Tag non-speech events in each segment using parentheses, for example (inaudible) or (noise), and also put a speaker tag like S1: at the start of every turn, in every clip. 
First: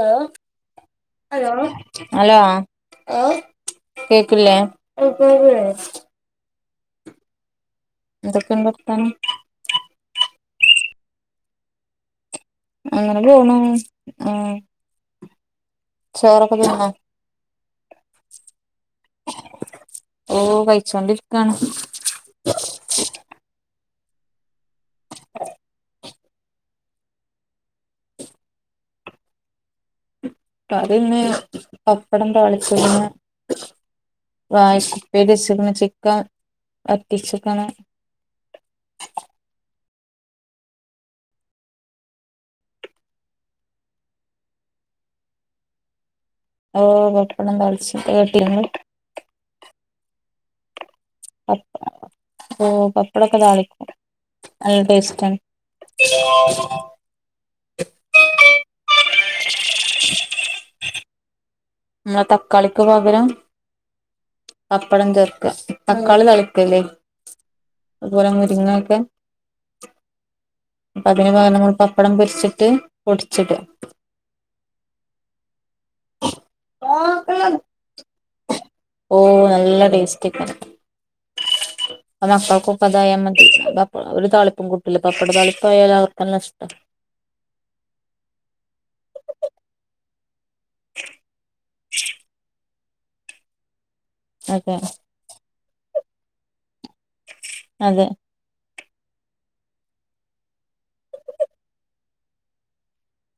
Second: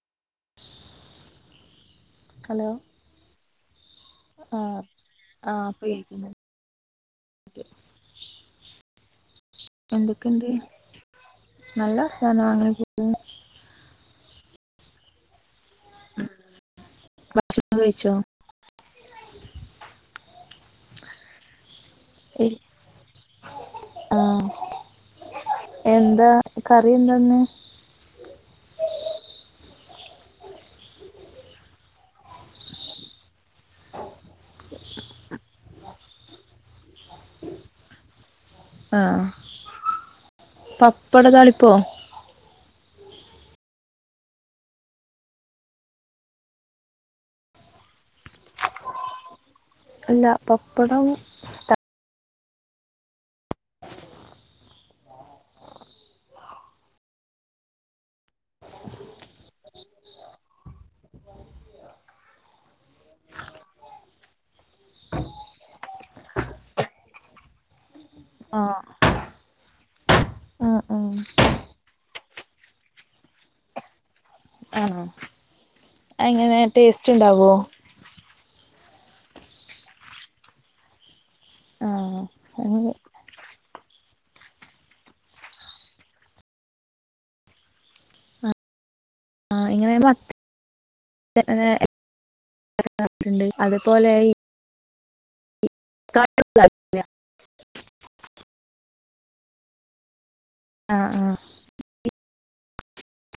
S1: ആ. ലോ. ഹലോ, കേക്കില്ലെ.
S2: ആ ആ ഇപ്പൊ കേൾക്കുന്നുണ്ട്
S1: എന്തൊക്കെണ്ട് വർത്താനം.
S2: എന്തൊക്കെയുണ്ട് നല്ല വർത്താനം പോകുന്നു
S1: അങ്ങനെ പോണു, ആ. ചോറൊക്കെ തിന്നോ.
S2: ഭക്ഷണം കഴിച്ചോ.
S1: ഓ കഴിച്ചോണ്ടിരിക്കാണ്.
S2: ആ, എന്താ. കറി എന്താന്ന്.
S1: അതിന്ന് പപ്പടം താളിച്ച്ക്ക്ന്ന്. വാഴക്കുപ്പേരി വെച്ച്ക്ക്ണ് ചിക്കൻ വറ്റിച്ചിക്ക്ണ്.
S2: ആ. പപ്പട താളിപ്പോ.
S1: ഓ പപ്പടം കളിച്ച് കേട്ടീന്ന്
S2: അല്ല പപ്പടം
S1: പപ്പടാണ് ഓ പപ്പടൊക്കെ താളി നല്ല ടേസ്റ്റാണ് നമ്മള് തക്കാളിക്ക് പകരം പപ്പടം ചേർക്ക തക്കാളി തളിക്കല്ലേ
S2: ആ
S1: അതുപോലെങ്ങരിങ്ങൊക്കെ
S2: ഉം ഉം
S1: അപ്പം അതിന് പകരം നമ്മൾ പപ്പടം പൊരിച്ചിട്ട് പൊടിച്ചിട്ക
S2: ആ എങ്ങനെ ടേസ്റ്റ് ഉണ്ടാവോ
S1: ഓ നല്ല ടേസ്റ്റി (unintelligible)
S2: ആ
S1: മക്കക്കും ഇപ്പം
S2: അങ്ങ-
S1: അതായ മതി (unintelligible) അവര് താളിപ്പും കൂട്ടൂല്ല പപ്പട താളിപ്പായാൽ അവർക്കും നഷ്ടാ
S2: അ ആ ഇങ്ങനെ (inaudible) (unintelligible) ഇണ്ട് അത്
S1: അതെ
S2: (inaudible)
S1: അതെ
S2: ആ ആ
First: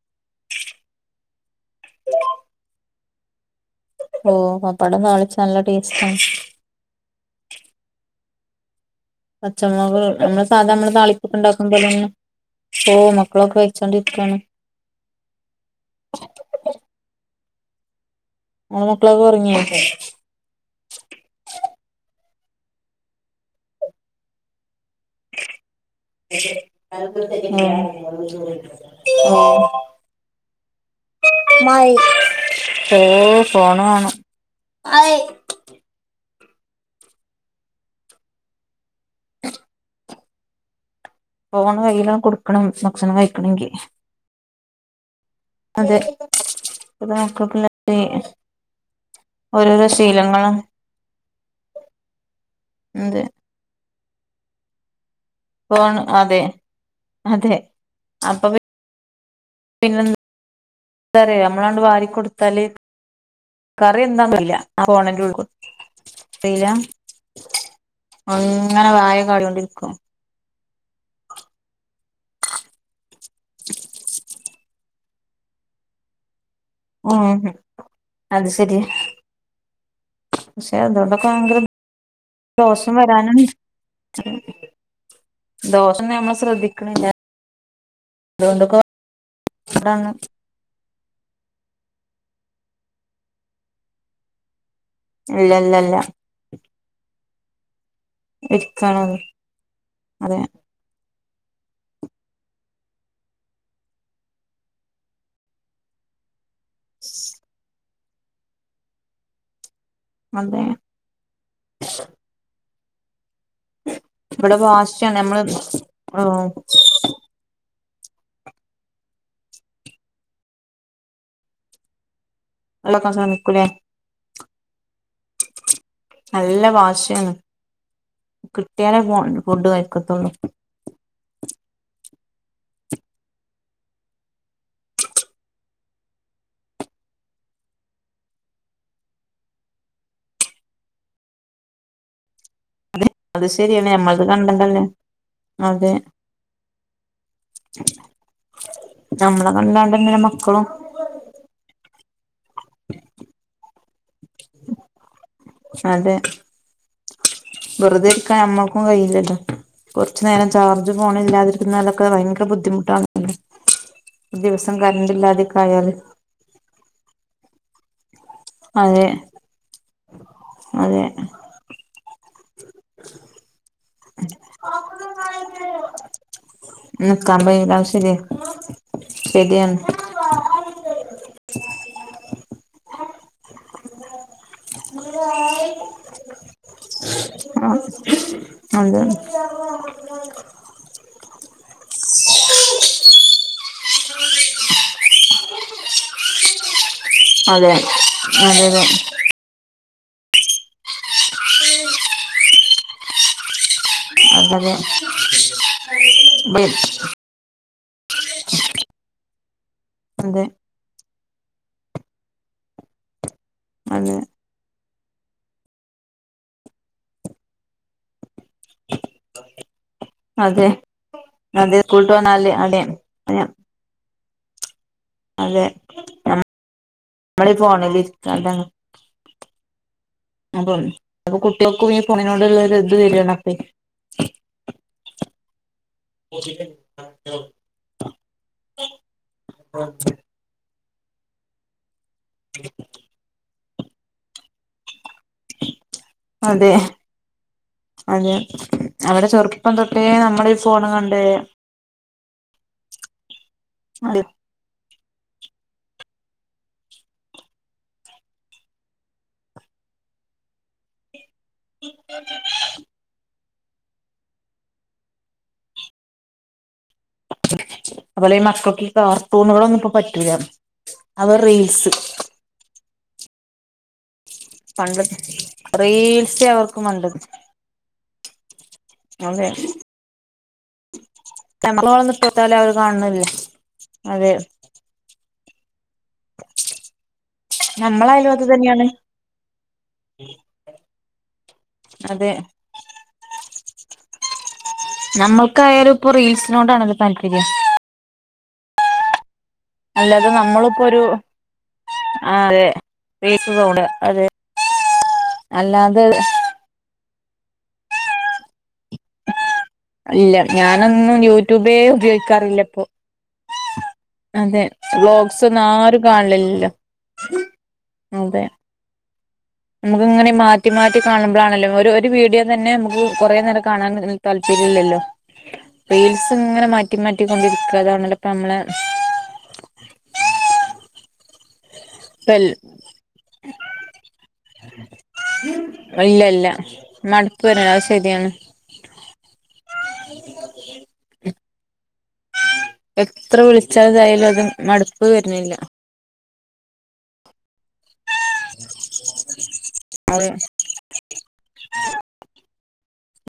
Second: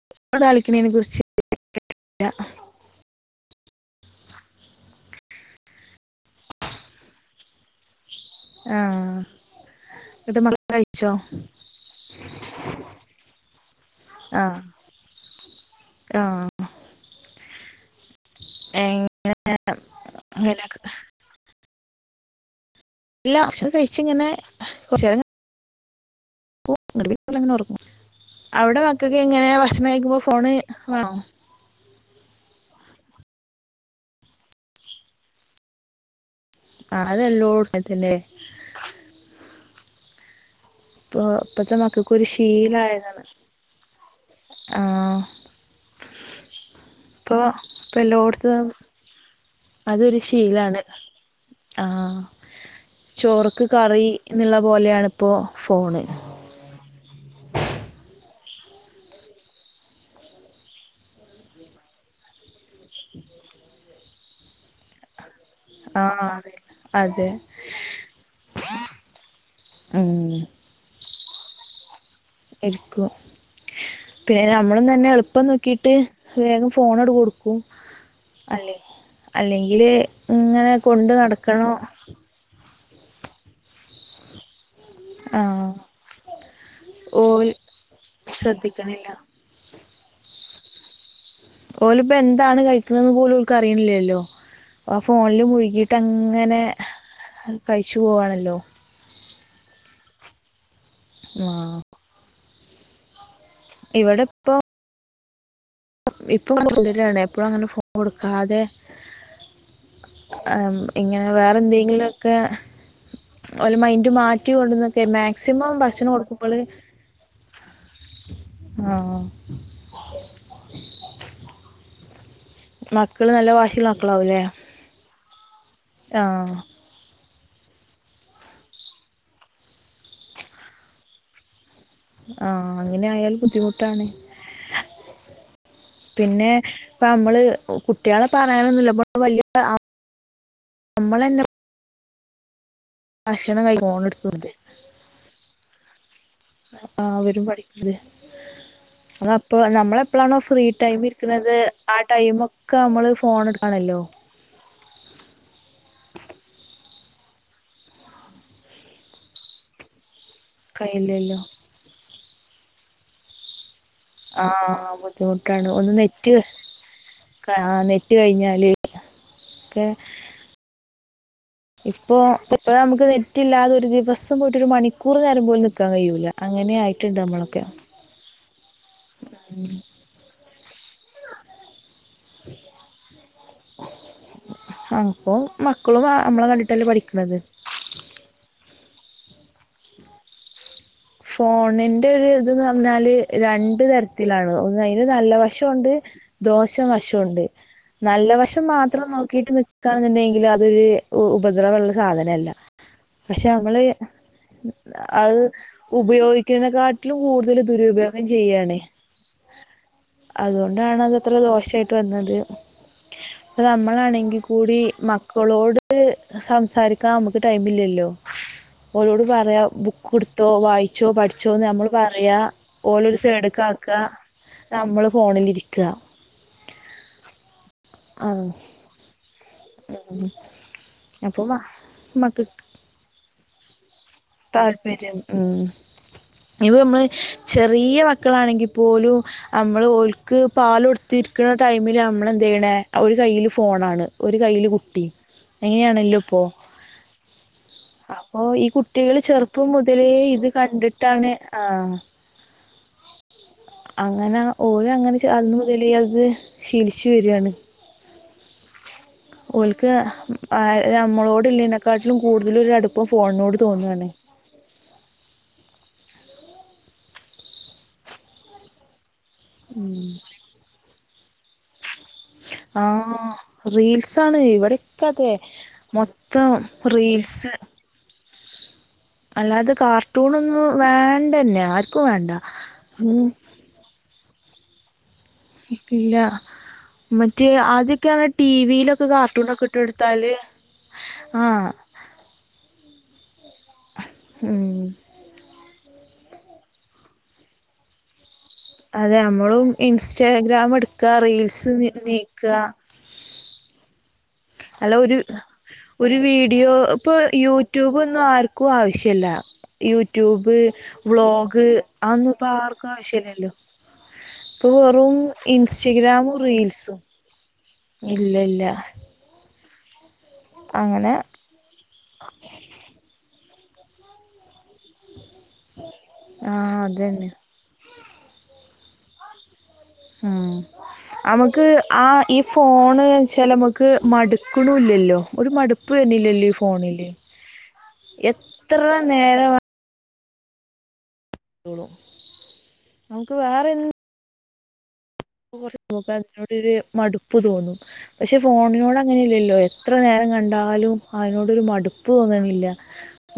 S2: (unintelligible) കളിക്കണേന കുറിച്ച് (inaudible)
S1: ഓ പപ്പടം താളിച്ച നല്ല ടേസ്റ്റാണ്
S2: ആ
S1: പച്ചമുളക്
S2: എന്നിട്ട്
S1: നമ്മള് സാധാ
S2: മക്കള്
S1: നമ്മള്
S2: കഴിച്ചോ
S1: താളിപ്പൊക്കെ ഉണ്ടാക്കും പോലെ തന്നെ പോ മക്കളൊക്കേ (unintelligible) നിക്കാണ്
S2: ആ ആ
S1: ഇങ്ങള മക്കളൊക്കെ ഉറങ്ങിയോ അല്ലേ
S2: എങ്ങനെ ഇല്ല ഭക്ഷണം കഴിച്ച് ഇങ്ങനെ കുറച്ച് നേരം കിടക്കും
S1: (inaudible)
S2: എന്നിട്ട് പിന്നെ പകല് അങ്ങനെ ഉറങ്ങും അവിടെ മക്കൾക്ക് എങ്ങനെ ഭക്ഷണം കഴിക്കുമ്പോ ഫോണ് വേണോ
S1: മൈ ഓ ഫോണാണ് ഐ
S2: ആ അതെല്ലോ (unintelligible) ഇപ്പോ ഇപ്പഴ്ത്ത
S1: ഫോണ് കയ്യിലാണ്ട്
S2: മക്കക്കൊരു
S1: കൊടുക്കണം ഭക്ഷണം
S2: ശീലായതാണ്
S1: കഴിക്കണെങ്കി
S2: ആഹ്
S1: (inaudible)
S2: അപ്പൊ ഇപ്പോ എല്ലോട്ത്തും
S1: ഓരോരോ
S2: അതൊരു
S1: ശീലങ്ങളാണ്
S2: ശീലാണ് ആഹ്
S1: അതെ
S2: ചോറ്ക്ക് കറി എന്നുള്ള പോലെയണിപ്പോ
S1: ഫോൺ
S2: ഫോണ്
S1: അതെ അതെ അപ്പം പിന്നെ (unintelligible) നമ്മളാണ്ട് വാരി കൊടുത്താല് കറി എന്താന്നല്ല ഫോണിന്റെ
S2: ആ
S1: (inaudible)
S2: അതെ
S1: തെയ്ലാ
S2: അതെ
S1: അങ്ങനെ വായ (unintelligible)
S2: ഉം എക്കും പിന്നെ നമ്മളും തന്നെ എളുപ്പം നോക്കിട്ട് വേഗം ഫോണോടു
S1: ഉം
S2: കൊടുക്കും
S1: അത്
S2: അല്ലേ
S1: ശരിയാ
S2: അല്ലെങ്കില് ഇങ്ങനെ
S1: പക്ഷെ
S2: കൊണ്ട് നടക്കണോ
S1: (unintelligible) വരാനാണ് (unintelligible)
S2: ആഹ്
S1: ദോഷൊന്നും നമ്മള് ശ്രദ്ധിക്കണില്ല
S2: ഓല്
S1: അതുകൊണ്ടൊക്കെ
S2: ശ്രദ്ധിക്കണില്ല
S1: പാടാണ്
S2: ഓല് ഇപ്പം എന്താണ് കഴിക്കണ്ന്ന് പോലും അവർക്ക് അറിയുണില്ലേല്ലോ ആ ഫോണില്
S1: ഇല്ല ഇല്ല
S2: മുഴുകിട്ട്
S1: ഇല്ല
S2: അങ്ങനെ കഴിച്ചു പോവാണല്ലോ
S1: എരിക്കണ്ന്ന് അതെ
S2: ആ ഇവിടെ ഇപ്പൊ ഇപ്പം (inaudible) എപ്പഴും അങ്ങനെ ഫോൺ കൊടുക്കാതെ
S1: അതെ
S2: ആം ഇങ്ങനെ വേറെ എന്തെങ്കീലും ഒക്കെ അല മൈൻന്റ് മാറ്റി
S1: ഇവിടെ
S2: കൊണ്ടന്നൊക്കെ
S1: വാശിയാണ് നമ്മള്
S2: മാക്സിമം ഭക്ഷണം
S1: ഉം
S2: കൊടുക്കുമ്പള് ആ
S1: ഇളക്കാൻ
S2: മക്കള് നല്ല
S1: ശ്രമിക്കൂലേ
S2: വാഷിള്ള മക്കളാവൂല്ലേ
S1: നല്ല വാശിയാണ് കിട്ടിയാലേ ഫുഡ് വാരികൊടുത്തോളും
S2: ആ അങ്ങനെ ആയാാൽ ബുദ്ധിമുട്ടാണ്
S1: (inaudible)
S2: പിന്നെ ഇപ്പ നമ്മള് കുട്ടികളെ പറയാനൊന്നുമില്ലപ്പ വലിയ നമ്മളെന്നെ
S1: അത്
S2: ഭക്ഷണം കഴി
S1: ശരിയാണ്
S2: ഫോൺ
S1: ഞമ്മളത്
S2: എടുത്തുണ്ട്
S1: കണ്ടണ്ടല്ലേ അതെ
S2: ആ വരും പഠിക്കണ് അത്
S1: നമ്മളെ
S2: അപ്പോ
S1: കണ്ടാണ്ടന്നല്ലെ
S2: നമ്മളെപ്പോഴാണോ
S1: മക്കളും
S2: ഫ്രീ ടൈം ഇരിക്കുന്നത് ആ ടൈമ ഒക്കെ നമ്മള് ഫോൺ എടുക്കണല്ലോ
S1: അതെ വെറുതെ ഇരിക്കാൻ നമ്മുക്കും കഴയില്ലല്ലോ കുറച്ചു നേരം ചാർജ് പോണ
S2: കയ്യിലല്ലോ
S1: ഇല്ലാതിരിക്കുന്നലൊക്കെ ഭ ബുദ്ധിമുട്ട ആ
S2: ആ
S1: ദിവസം കരണ്ടില്ലാതക്ക
S2: ബുദ്ധിമുട്ടാണ് ഒന്ന്
S1: ആായല്
S2: നെറ്റ് ആ കഴിഞ്ഞാല് ഒക്കെ
S1: അതെ
S2: ഇപ്പോ ഇ നമുക്ക് നെറ്റില്ലാത ഒരു ദിവസം പോയിട്ട് ഒരു മണിക്കൂർ നേരം പോല നക്കാൻ കഴിയൂല അങ്ങനെ ആയിട്ട്ണ്ട് നമ്മളൊക്കെ
S1: ശെരിയാണ്
S2: അപ്പൊ മക്കളും നമ്മളെ കണ്ടിട്ടല്ലേ പഠിക്കണത്
S1: (inaudible) ആ അതെ
S2: ഫോണിന്റെ ഒരു ഇത്‌ പറഞ്ഞാല് രണ്ട തരത്തിലാണ് ഒന്ന് അതിന് നല്ല വശംണ്ട് ദോഷം വശംണ്ട്
S1: അതെ
S2: നല്ല വശം
S1: അതെതെ
S2: മാത്രം നോക്കിട്ട് കാണുന്നുണ്ടെങ്കിൽ അതൊരു ഉപദ്രവമള്ള സാധനല്ല പക്ഷെ നമ്മള്-
S1: അതെ
S2: അത് ഉപയോഗിക്കതിനെ കാട്ടിലും കൂടുതൽ ദുരുപയോഗം ചെയ്യണ-
S1: അതെ
S2: അതുകൊണ്ടാണ് അത്‌ ദോഷായിട്ട് വന്നത് അപ്പ
S1: അതെ
S2: നമ്മളാണെങ്കിൽ കൂടി- മക്കളോട് സംസാരിക്കാൻ നമുക്ക് ടൈം ഇല്ലല്ലോ
S1: (inaudible)
S2: ഓനോട് പറയാ ബുക്ക് കൊടുത്തോ
S1: അതെ
S2: വായിച്ചോ പഠിച്ചോന്ന്
S1: അതെ
S2: നമ്മൾ
S1: സ്കൂൾട്ട്
S2: പറയാ
S1: വന്നാല് അതെ
S2: ഓലൊരു സൈഡക്കെ- (unintelligible) നമ്മള്
S1: അതെ
S2: ഫോണിലിരിക്കുക
S1: ഫോണില് കണ്ടതാ അപ്പൊ അപ്പൊ കുട്ടികൾക്കു
S2: മക്കൾക്ക്
S1: ഫോണിനോടുള്ള ഇത്‌ വരുവല്ലോ അപ്പ-
S2: താല്പര്യം ഉം
S1: ഒഫ (unintelligible)
S2: ഇവ നമ്മൾ ചെറിയ മക്കളാണെങ്കിൽ പോലും നമ്മൾ ഓൾക്ക് പാല് കൊടുത്ത്- തിരിക്കണ ടൈമില് നമ്മള എന്ത ചെയ്യണ ഒരു കയ്യില് ഫോണാണ് ഒരു കൈയില് കുട്ടി- എങ്ങനെയാണല്ലോ ഇപ്പൊ-
S1: അതെ അതെ അവിടെ ചെറുപ്പം തൊട്ടേ
S2: മുതലേ
S1: നമ്മള
S2: ഇത്
S1: ഈ ഫോണ് കണ്ടേ
S2: കണ്ടിട്ടാണ്
S1: (inaudible)
S2: ആഹ് അങ്ങനെ ഓര അങ്ങനെ അന്ന് മുതലേ അത് ശീലിച്ചു വരുയാണ് ഓൾക്ക് നമ്മളോട ഇല്ലനെക്കാട്ടിലും കൂടുതല അടുപ്പം ഫോണിനോട് തോന്നുവാണ്
S1: അതുപോലെ ഈ മക്കൾക്ക് കാർട്ടുണ് ഇവിടെ ഒന്നും ഇപ്പോ പറ്റൂല അവർ റീൽസ്-
S2: ആ റീൽസ് അതാണ്
S1: പണ്ട്
S2: ഇവിടെക്കെ അതെ
S1: റീൽസേ
S2: മൊത്തം
S1: അവർക്ക് മണ്ടത്
S2: റീൽസ്-
S1: അതെ
S2: അല്ലാതെ കാർട്ടൂണൊന്നും വേണ്ടന്നെ ആർക്കും
S1: (unintelligible)
S2: വേണ്ട
S1: ഇട്ടൊട്ത്താല് അത്കാണ് ണില്ല
S2: ഉം
S1: അതെ
S2: ഇല്ല മറ്റേ ആദിയമൊക്കെ
S1: നമ്മളായാലും അത് തന്നെയാണ്
S2: ടിവിയിലൊക്കെ കാർട്ടൂണാക്കെ ഇട്ടുകൊടുത്താല് ആ
S1: അതെ
S2: ഉം
S1: നമ്മൾക്കായാലും ഇപ്പൊ റീൽസിനോടാണല്ലോ താല്പര്യം
S2: അതെ നമ്മളും
S1: അല്ലാതെ
S2: ഇൻസ്റ്റാഗ്രാം
S1: നമ്മളിപ്പോ ഒരു
S2: എടുക്കുക റീൽസ് നീക്കുക
S1: റോഡാ അതേ
S2: അല്ല ഒരു ഒരു വീഡിയോ ഇപ്പൊ യൂ- യൂട്യൂബൊന്നും ആർക്കും ആവശ്യല്ല
S1: ഇല്ല
S2: യൂട്യൂബ്
S1: ഞാനൊന്നും
S2: വ്ളോഗ്
S1: യൂട്യൂബേ
S2: അന്നും ഇപ്പ
S1: ഉപയോഗിക്കാറില്ല ഇപ്പൊ
S2: ആർക്കും ആവശ്യല്ലല്ലോ
S1: അതെ
S2: ഇപ്പൊ വെറും
S1: വ്ളോഗ്സ് ഒന്നും ആരും
S2: ഇൻസ്റ്റഗ്രാമും
S1: കാണില്ലല്ലോ
S2: റീൽസും- ഇല്ല
S1: അതെ
S2: ഇല്ല
S1: നമുക്ക് ഇങ്ങനെ മാറ്റി മാറ്റി
S2: അങ്ങനെ
S1: കാണുമ്പോൾാണല്ലോ ഒരു ഒരു വീഡിയോ തന്നെ നമുക്ക്- കൊറെ നേരം കാണാൻ താല്പര്യ ഇല്ലല്ലോ റീൽസ് ഇങ്ങനെ
S2: ആഹ്
S1: മാറ്റി മാറ്റി
S2: അതന്നെ
S1: കൊണ്ടിരിക്കുക അതണലോ ഇപ്പൊ നമ്മളെ-
S2: ഉം ആ ക്ക് ആ ഈ ഫോൺ വെച്ചാൽ നമുക്ക് മടുക്ണില്ലല്ലോ ഒരു മടുപ്പ് വര്
S1: ഇല്ല ഇല്ല
S2: നില്ലല്ലോ
S1: മടുപ്പ് വര ശരിയാണ്
S2: നേരവ നമുക്ക്
S1: എത്ര മടുപ്പ് വരുന്നില്ല
S2: കുറച് പോക അതിനോടരു മടുപ്പ് തോന്നും പക്ഷെ ഫോണി
S1: അത്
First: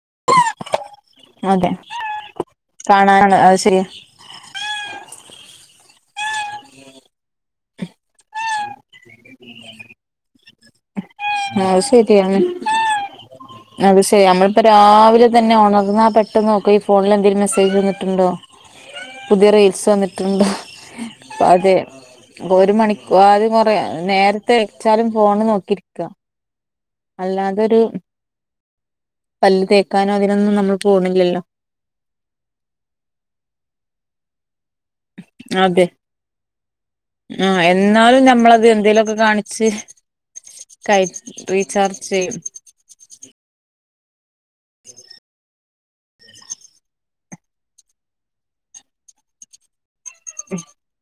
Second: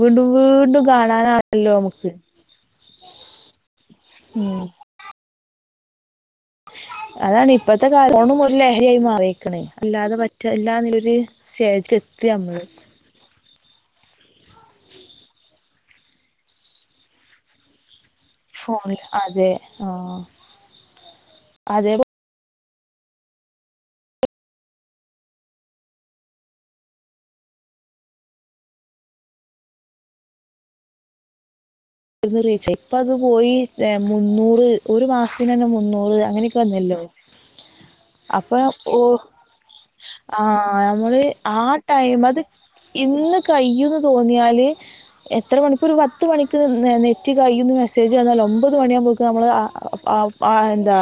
S2: വീണ്ടും വീണ്ടുംകാണാനാണല്ലോ മുക്ക്
S1: അഹ് ശരിയാ
S2: ഉം
S1: (unintelligible)
S2: അതാണ് ഇപ്പത്തെ ക (unintelligible) ല്ലേ ലഹരിയായി മാറിക്ണ് അല്ലാതെ പറ്റ്ണ്ല്ലാന്നോരു
S1: അത്
S2: സ്റ്റേക്ക് എത്തി
S1: ശരിയാണ്
S2: നമ്മള്
S1: അത് ശരി നമ്മളിപ്പോ രാവിലെ തന്നെ
S2: ഫോണിൽ
S1: പുതിയ
S2: അതെ
S1: റൈൽസ്
S2: ആ
S1: വന്നിട്ടുണ്ട് അതെ
S2: അതേപോലെ
S1: ഒരു മണിക്കൂ ആദ്യംകൊറെ നേരത്തെ വേച്ചാലും ഫോണ് നോക്കിയിരിക്ക അല്ലാതെരു പല്ല് തേക്കാനോ അതിനൊന്നും നമ്മൾ പോണില്ലല്ലോ
S2: ഒന്ന് റീചായി ഇപ്പ അത് പോയി മുന്നൂറ് ഒരു മാസത്തിന് തന്നെ
S1: അതെ
S2: മുന്നൂറ് അങ്ങനെയൊക്കെ വന്നല്ലോ
S1: ആ എന്നാലും നമ്മളത് എന്തെ ലൊക്കെ കാണിച്ച്
S2: ആ
S1: കയ
S2: നമ്മള് ആ
S1: റീചാർജ്
S2: ടൈം
S1: ചെയ്യും
S2: അത് ഇന്ന് കഴിയുംന്ന് ന്യാല് എത്ര മണിക്കൂർ പത്ത് മണി ത്ത് നെറ്റ് കയ്യുംന്ന് മെസ്സേജ് വന്നാൽ ഒമ്പത് മണിയകുമ്പക്ക് നമ്മൾ ആ ആ എന്താ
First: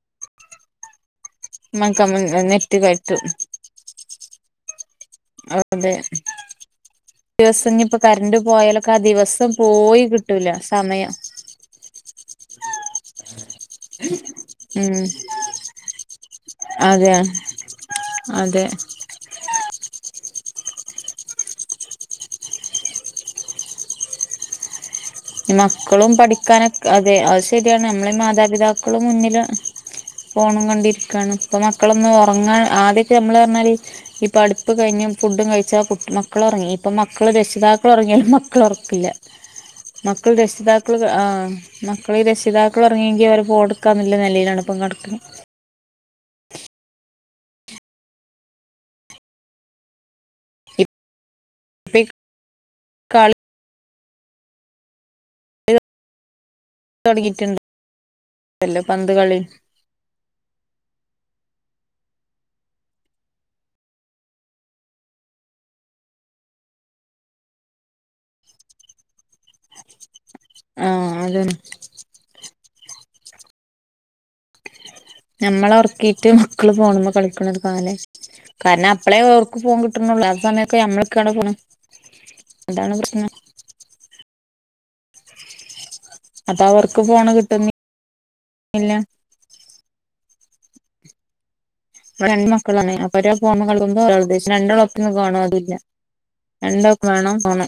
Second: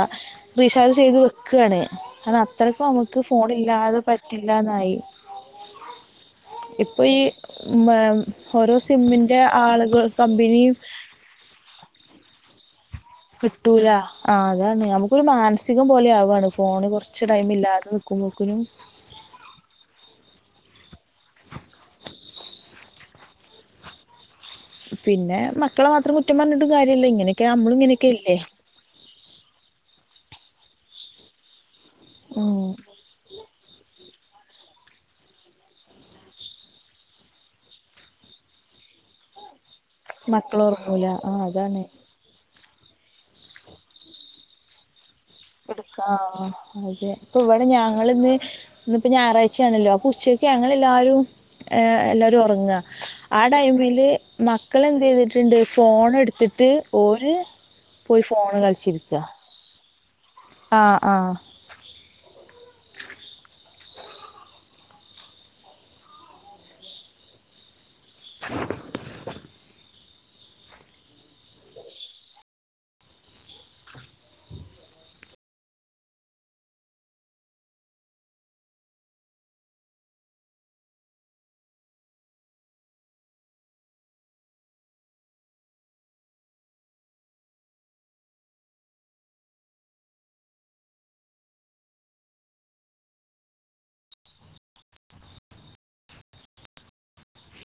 S2: റീചാർജ് ചെയ്ത് വെക്കാണ് അത്
S1: നെറ്റ്
S2: അത്രയ്ക്ക് നമുക്ക്
S1: കയറ്റും
S2: ഫോൺ ഇല്ലാതെ പറ്റില്ലന്നായി
S1: അതെ ദിവസം ഞ്ഞ്
S2: മ
S1: പ്പോ കരന്റ്
S2: ഓരോ
S1: പോയാലൊക്കെ ആ
S2: സിമ്മിന്റെ
S1: ദിവസം പോയി
S2: ആളുകൾ
S1: കിട്ടൂല
S2: കമ്പനിയും
S1: സമയം (unintelligible)
S2: കിട്ടൂല ആ അതാണ്
S1: ഉം
S2: നമുക്കൊരു മാനസികം പോലെ ആവാണ് ഫോണ്
S1: അതെ
S2: കുറച്ച് ടൈം ഇല്ലാതെ നികു
S1: അതെ
S2: പിന്നെ മക്കളെ
S1: മക്കളും
S2: മാത്രം കുറ്റം പറഞ്ഞിട്ടും
S1: പഠിക്കാനൊക്കെ
S2: കാര്യല്ല
S1: അതെ അത്
S2: ഇങ്ങനെയൊക്കെ നമ്മളും
S1: ശരിയാണ്
S2: ഇങ്ങനെയൊക്കെ
S1: നമ്മളെ
S2: ഇല്ലേ
S1: മാതാപിതാക്കളും മുന്ന ന്ന് ഫോണും കണ്ടിരിക്കാണ് ഇപ്പ മക്കളൊന്ന് ഉറങ്ങാൻ
S2: ഉം
S1: ആദ്യൊക്കെ നമ്മള് പറഞ്ഞാല് ഇ പഠിപ്പ് കഴ്ഞ്ഞും ഫുഡും കഴിച്ചാൽ കുട്ടി മക്കൾ ഉറങ്ങി ഇപ്പൾ മക്കൾ രക്ഷിതാക്കൾ ഉറങ്ങിയാലും മക്കള ഉറക്കില്ല മക്കൾ രക്ഷിതാക്കൾ
S2: മക്കളൊറങ്ങൂല
S1: ആ
S2: അതാണ്
S1: മക്കള രക്ഷിതാക്കൾ ഒരങ്ങിയെങ്കിൽ ഒലെ ഫോൺ എടുക്കാംന്ന നിലയിലാണ് ഇപ്പ കടക്കുന്നത്
S2: എടുക്കാ ആ അതെ അപ്പ ഇവിടെ ഞങ്ങ ഇന്ന് ഇിപ്പോ ഞായറാഴ്ചയാണല്ലോ അപ്പ ഉച്ചക്ക് ഞങ്ങ എല്ലാവാരും ഹെ
S1: ഇപ്പ ഈ
S2: എല്ലരും ഉറങ്ങുക
S1: കളി
S2: ആ ടൈം മിൽ മക്കളെന്ദേ ചെയ്തിട്ടുണ്ട് ഫോൺ എടുത്തിട്ട് ട്ട് ഓര്
S1: തുടങ്ങിയിട്ടുണ്ടല്ലോ
S2: പോയി ഫോൺ
S1: പന്ത്
S2: കളിച്ചരുരിക്ക
S1: കളി
S2: ആ ആ (unintelligible)
S1: ആ അതെ ഞമ്മളെ ഉറക്കിയിട്ട് മക്കള് പോണ്മേ കളിക്കണ ഒരു ക്കാലെ കാരണം അപ്പളേ ഓർക്ക് പോകൻ കിട്ടണള്ളൂ അ സമയക്കെ നമ്മൊക്കെയാണ് ഫോൺ അതാണ് പ്രശ്നം അത അവർക്ക് ഫോണ് കിട്ടുന്നി ന്നില്ല പ്പ രണ്ട് മക്കളാണ് അപ്പൊ ഒരാൾ ഫോണിമേ കാണുമ്പോ ഒരാൾ ദേഷ്യം രണ്ടാൾ ഒപ്പംഇരുന്ന് കാണോ അതുല്ല രണ്ടോക്ക് വേണം ഫോൺ